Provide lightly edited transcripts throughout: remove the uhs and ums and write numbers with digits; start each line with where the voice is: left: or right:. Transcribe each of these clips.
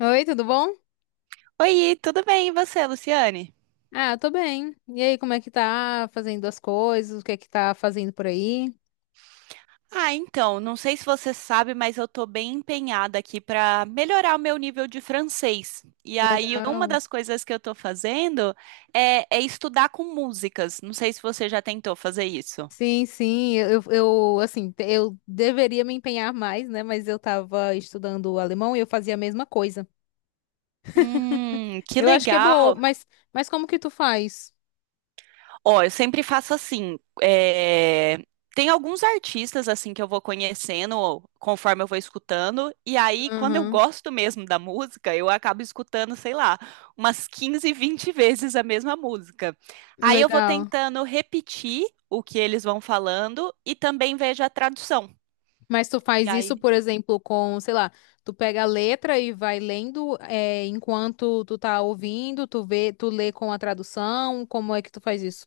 left: Oi, tudo bom?
right: Oi, tudo bem? E você, Luciane?
left: Ah, tô bem. E aí, como é que tá fazendo as coisas? O que é que tá fazendo por aí?
right: Ah, então, não sei se você sabe, mas eu tô bem empenhada aqui para melhorar o meu nível de francês. E aí, uma
left: Legal.
right: das coisas que eu tô fazendo é estudar com músicas. Não sei se você já tentou fazer isso.
left: Sim, sim, eu assim, eu deveria me empenhar mais, né? Mas eu tava estudando alemão e eu fazia a mesma coisa.
right: Que
left: Eu acho que é boa,
right: legal!
left: mas, como que tu faz?
right: Ó, eu sempre faço assim. Tem alguns artistas assim que eu vou conhecendo conforme eu vou escutando. E aí, quando eu
left: Aham,
right: gosto mesmo da música, eu acabo escutando, sei lá, umas 15, 20 vezes a mesma música. Aí eu vou
left: legal.
right: tentando repetir o que eles vão falando e também vejo a tradução.
left: Mas tu faz isso, por exemplo, com, sei lá, tu pega a letra e vai lendo, é, enquanto tu tá ouvindo, tu vê, tu lê com a tradução, como é que tu faz isso?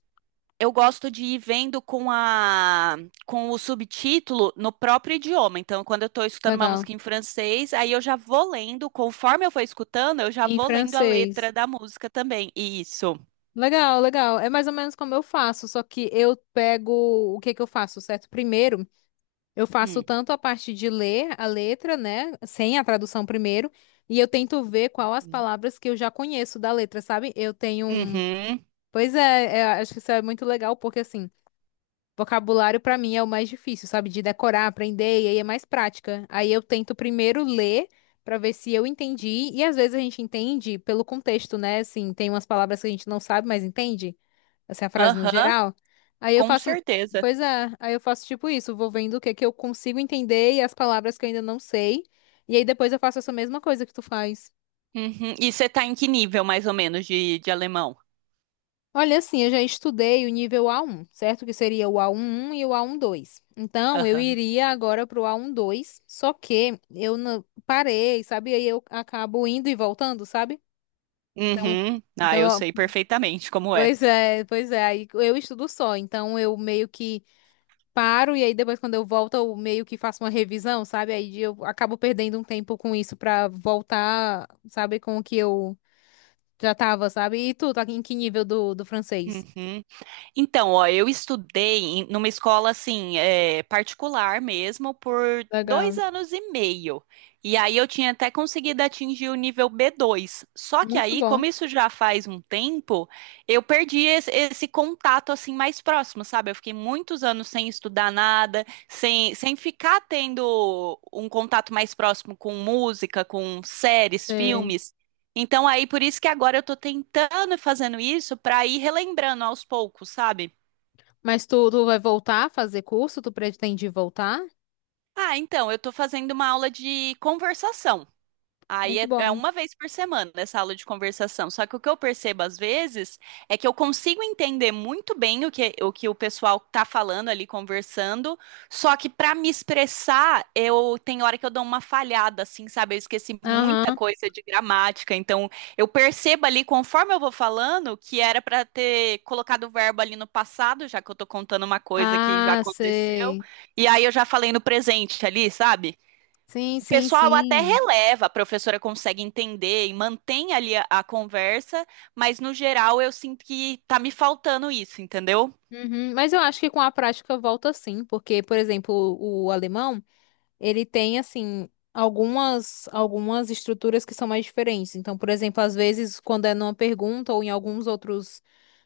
right: Eu gosto de ir vendo com o subtítulo no próprio idioma. Então, quando eu estou escutando uma
left: Legal.
right: música em francês, aí eu já vou lendo, conforme eu for escutando, eu já
left: Em
right: vou lendo a
left: francês.
right: letra da música também. Isso.
left: Legal, legal. É mais ou menos como eu faço, só que eu pego, o que que eu faço, certo? Primeiro, eu faço
right: Hum.
left: tanto a parte de ler a letra, né, sem a tradução primeiro, e eu tento ver qual as palavras que eu já conheço da letra, sabe? Eu tenho um...
right: Uhum.
left: Pois é, é, acho que isso é muito legal, porque assim, vocabulário pra mim é o mais difícil, sabe? De decorar, aprender, e aí é mais prática. Aí eu tento primeiro ler pra ver se eu entendi, e às vezes a gente entende pelo contexto, né? Assim, tem umas palavras que a gente não sabe, mas entende, essa é a frase no
right: Aham.
left: geral. Aí eu
right: Com
left: faço,
right: certeza.
left: pois é, aí eu faço tipo isso, vou vendo o que é que eu consigo entender e as palavras que eu ainda não sei, e aí depois eu faço essa mesma coisa que tu faz.
right: Uhum. E você tá em que nível, mais ou menos, de alemão?
left: Olha, assim, eu já estudei o nível A1, certo? Que seria o A11 e o A12. Então, eu
right: Aham.
left: iria agora pro A12, só que eu não parei, sabe? Aí eu acabo indo e voltando, sabe? Então,
right: Uhum. Ah,
left: então,
right: eu sei
left: ó,
right: perfeitamente como é.
left: pois é, aí eu estudo só, então eu meio que paro e aí depois quando eu volto eu meio que faço uma revisão, sabe? Aí eu acabo perdendo um tempo com isso pra voltar, sabe, com o que eu já tava, sabe? E tu, tá em que nível do, do francês?
right: Uhum. Então, ó, eu estudei numa escola assim, é, particular mesmo, por dois
left: Legal.
right: anos e meio. E aí eu tinha até conseguido atingir o nível B2. Só que
left: Muito
right: aí,
left: bom.
right: como isso já faz um tempo, eu perdi esse contato assim mais próximo, sabe? Eu fiquei muitos anos sem estudar nada, sem ficar tendo um contato mais próximo com música, com séries,
left: Sei.
right: filmes. Então aí por isso que agora eu tô tentando e fazendo isso pra ir relembrando aos poucos, sabe?
left: Mas tu, tu vai voltar a fazer curso? Tu pretende voltar?
right: Ah, então eu tô fazendo uma aula de conversação. Aí
left: Muito
right: é
left: bom.
right: uma vez por semana essa aula de conversação. Só que o que eu percebo às vezes é que eu consigo entender muito bem o que o pessoal tá falando ali conversando, só que para me expressar, eu tem hora que eu dou uma falhada, assim, sabe? Eu esqueci muita
left: Aham.
right: coisa de gramática. Então eu percebo ali, conforme eu vou falando, que era para ter colocado o verbo ali no passado, já que eu tô contando uma coisa que já
left: Ah,
right: aconteceu,
left: sei.
right: e aí eu já falei no presente ali, sabe?
left: Sim,
right: O
left: sim,
right: pessoal até
left: sim.
right: releva, a professora consegue entender e mantém ali a conversa, mas no geral eu sinto que tá me faltando isso, entendeu?
left: Uhum. Mas eu acho que com a prática volta sim, porque, por exemplo, o alemão, ele tem assim algumas estruturas que são mais diferentes. Então, por exemplo, às vezes quando é numa pergunta ou em alguns outros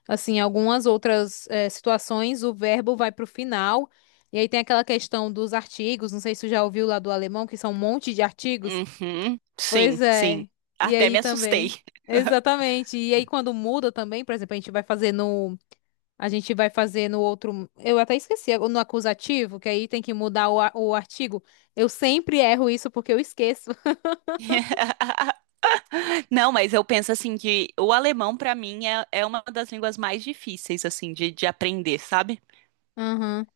left: assim, algumas outras situações, o verbo vai para o final. E aí tem aquela questão dos artigos, não sei se tu já ouviu lá do alemão, que são um monte de artigos.
right: Uhum,
left: Pois
right: sim, sim.
left: é. E
right: Até
left: aí
right: me assustei.
left: também. Exatamente. E aí quando muda também, por exemplo, a gente vai fazer no outro. Eu até esqueci, é no acusativo, que aí tem que mudar o artigo. Eu sempre erro isso porque eu esqueço.
right: Não, mas eu penso assim que o alemão pra mim é uma das línguas mais difíceis assim de aprender, sabe?
left: Aham.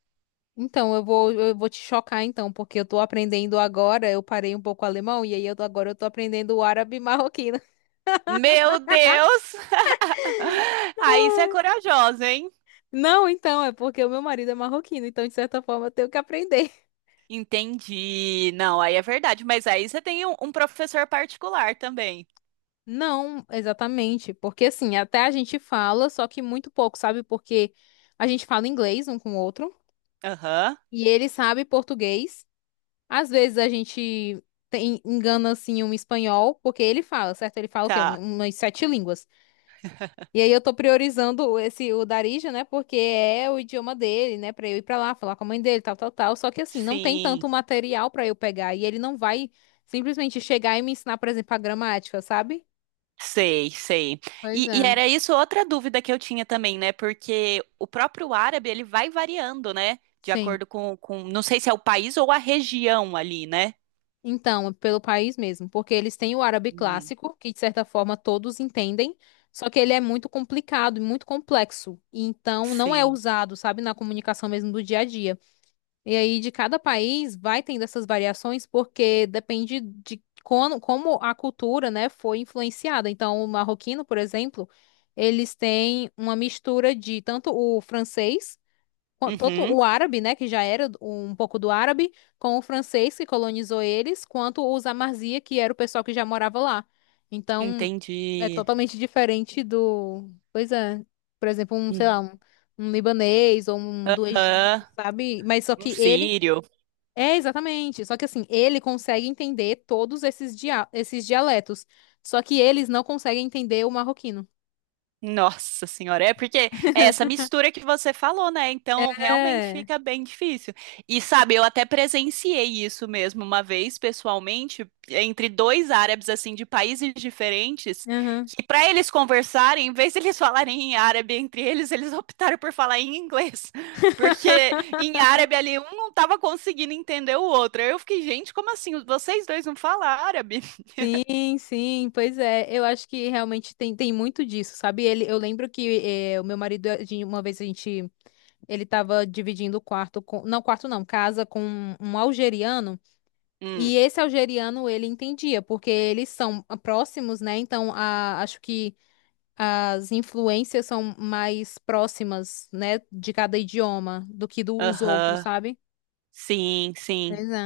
left: Então, eu vou te chocar, então, porque eu tô aprendendo agora. Eu parei um pouco o alemão e aí agora eu tô aprendendo o árabe marroquino.
right: Meu Deus! Aí você é
left: Ai.
right: corajosa, hein?
left: Não, então, é porque o meu marido é marroquino, então, de certa forma, eu tenho que aprender.
right: Entendi. Não, aí é verdade, mas aí você tem um professor particular também.
left: Não, exatamente. Porque, assim, até a gente fala, só que muito pouco, sabe? Porque a gente fala inglês um com o outro
right: Aham,
left: e ele sabe português. Às vezes a gente engana assim um espanhol, porque ele fala, certo? Ele fala o quê?
right: tá.
left: Umas sete línguas. E aí eu tô priorizando esse o Darija, né? Porque é o idioma dele, né? Pra eu ir pra lá, falar com a mãe dele, tal, tal, tal. Só que assim, não tem
right: Sim,
left: tanto material pra eu pegar. E ele não vai simplesmente chegar e me ensinar, por exemplo, a gramática, sabe?
right: sei, sei.
left: Pois
right: E
left: é,
right: era isso outra dúvida que eu tinha também, né? Porque o próprio árabe, ele vai variando, né? De
left: sim.
right: acordo com, não sei se é o país ou a região ali, né?
left: Então, pelo país mesmo, porque eles têm o árabe
right: Hum.
left: clássico, que de certa forma todos entendem, só que ele é muito complicado e muito complexo, e então não é
right: Sim.
left: usado, sabe, na comunicação mesmo do dia a dia. E aí de cada país vai tendo essas variações, porque depende de como, como a cultura, né, foi influenciada. Então, o marroquino, por exemplo, eles têm uma mistura de tanto o francês, tanto
right: Uhum,
left: o árabe, né, que já era um pouco do árabe, com o francês que colonizou eles, quanto os Amazia, que era o pessoal que já morava lá. Então, é
right: entendi.
left: totalmente diferente do, pois é, por exemplo, um, sei lá,
right: Uhum.
left: um libanês ou um do Egito,
right: Aham.
left: sabe? Mas só
right: Um
left: que ele,
right: sírio.
left: é exatamente, só que assim, ele consegue entender todos esses dia, esses dialetos, só que eles não conseguem entender o marroquino.
right: Nossa senhora, é porque é essa mistura que você falou, né? Então realmente
left: É.
right: fica bem difícil. E sabe, eu até presenciei isso mesmo uma vez pessoalmente, entre dois árabes assim de países diferentes,
left: Aham.
right: que para eles conversarem, em vez de eles falarem em árabe entre eles, eles optaram por falar em inglês, porque em árabe ali um não tava conseguindo entender o outro. Eu fiquei, gente, como assim? Vocês dois não falam árabe?
left: Sim, sim, pois é. Eu acho que realmente tem muito disso, sabe? Ele, eu lembro que o meu marido, uma vez a gente, ele tava dividindo o quarto com, não, quarto não, casa com um algeriano,
right: Hum,
left: e esse algeriano ele entendia, porque eles são próximos, né? Então, a, acho que as influências são mais próximas, né, de cada idioma do que dos outros,
right: aham.
left: sabe?
right: Sim, sim.
left: Pois é.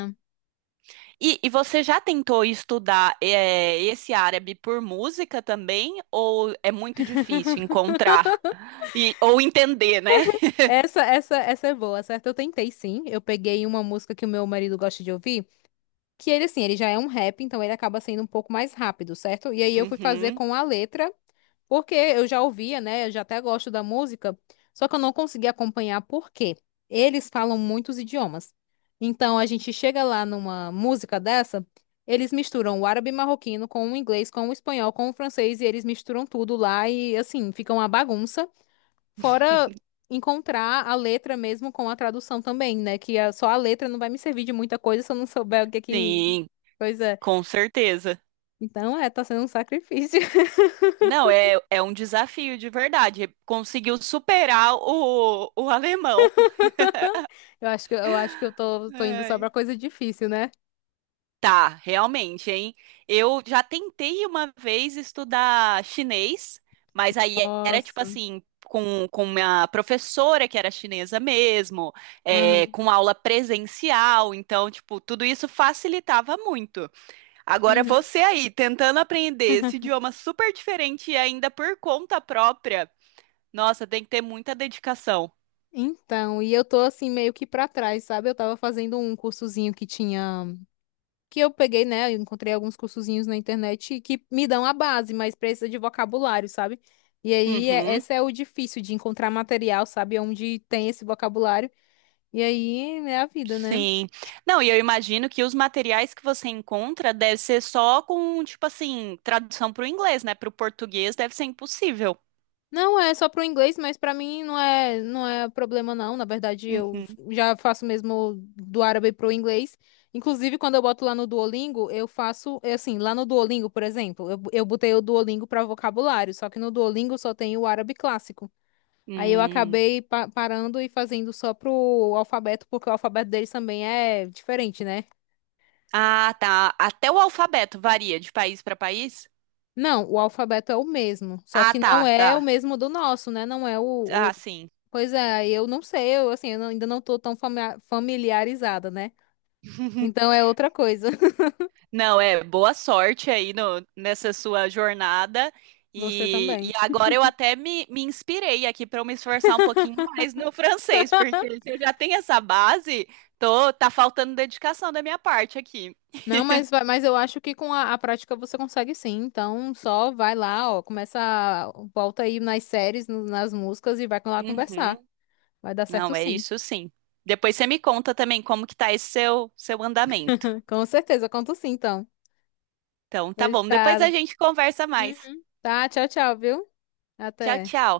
right: E você já tentou estudar esse árabe por música também? Ou é muito difícil encontrar ou entender, né?
left: Essa é boa, certo? Eu tentei sim. Eu peguei uma música que o meu marido gosta de ouvir, que ele, assim, ele já é um rap, então ele acaba sendo um pouco mais rápido, certo? E aí eu fui fazer
right: Uhum.
left: com a letra, porque eu já ouvia, né? Eu já até gosto da música, só que eu não consegui acompanhar porque eles falam muitos idiomas. Então a gente chega lá numa música dessa, eles misturam o árabe marroquino com o inglês, com o espanhol, com o francês, e eles misturam tudo lá e, assim, fica uma bagunça. Fora encontrar a letra mesmo com a tradução também, né? Que só a letra não vai me servir de muita coisa se eu não souber o que é que
right: Sim,
left: coisa é.
right: com certeza.
left: Então, é, tá sendo um sacrifício.
right: Não, é um desafio de verdade. Conseguiu superar o alemão.
left: Eu acho que eu tô, tô indo só
right: Ai.
left: pra coisa difícil, né?
right: Tá, realmente, hein? Eu já tentei uma vez estudar chinês, mas aí era tipo
left: Nossa.
right: assim, com minha professora que era chinesa mesmo, é,
left: Aham.
right: com aula presencial, então, tipo, tudo isso facilitava muito. Agora
left: Uhum.
right: você aí, tentando aprender esse idioma super diferente e ainda por conta própria, nossa, tem que ter muita dedicação.
left: Então, e eu tô assim meio que pra trás, sabe? Eu tava fazendo um cursozinho que tinha que eu peguei, né? eu Encontrei alguns cursozinhos na internet que me dão a base, mas precisa de vocabulário, sabe? E aí, é,
right: Uhum.
left: esse é o difícil de encontrar material, sabe? É onde tem esse vocabulário. E aí é a vida, né?
right: Sim. Não, e eu imagino que os materiais que você encontra deve ser só com, tipo assim, tradução para o inglês, né? Para o português deve ser impossível.
left: Não é só pro inglês, mas pra mim não é, não é problema, não. Na verdade, eu
right: Uhum.
left: já faço mesmo do árabe pro inglês. Inclusive, quando eu boto lá no Duolingo, eu faço, é assim, lá no Duolingo, por exemplo, eu botei o Duolingo pra vocabulário, só que no Duolingo só tem o árabe clássico. Aí eu
right: Hum.
left: acabei parando e fazendo só pro alfabeto, porque o alfabeto deles também é diferente, né?
right: Ah, tá. Até o alfabeto varia de país para país?
left: Não, o alfabeto é o mesmo, só
right: Ah,
left: que
right: tá,
left: não
right: tá.
left: é o mesmo do nosso, né? Não é o,
right: Ah,
left: o-
right: sim.
left: Pois é, eu não sei, eu assim, eu não- ainda não tô tão familiarizada, né? Então é outra coisa.
right: Não, é boa sorte aí no, nessa sua jornada.
left: Você
right: E
left: também.
right: agora eu até me inspirei aqui para eu me esforçar um pouquinho mais no francês, porque se eu já tenho essa base, tá faltando dedicação da minha parte aqui.
left: Não, mas, mas eu acho que com a prática você consegue sim. Então só vai lá, ó, começa, volta aí nas séries, nas músicas e vai lá conversar.
right: Uhum.
left: Vai dar certo
right: Não, é
left: sim.
right: isso sim. Depois você me conta também como que tá esse seu andamento.
left: Com certeza, conto sim, então.
right: Então,
left: Do
right: tá bom, depois a
left: estado.
right: gente conversa mais.
left: Uhum. Tá, tchau, tchau, viu?
right: Tchau,
left: Até.
right: tchau.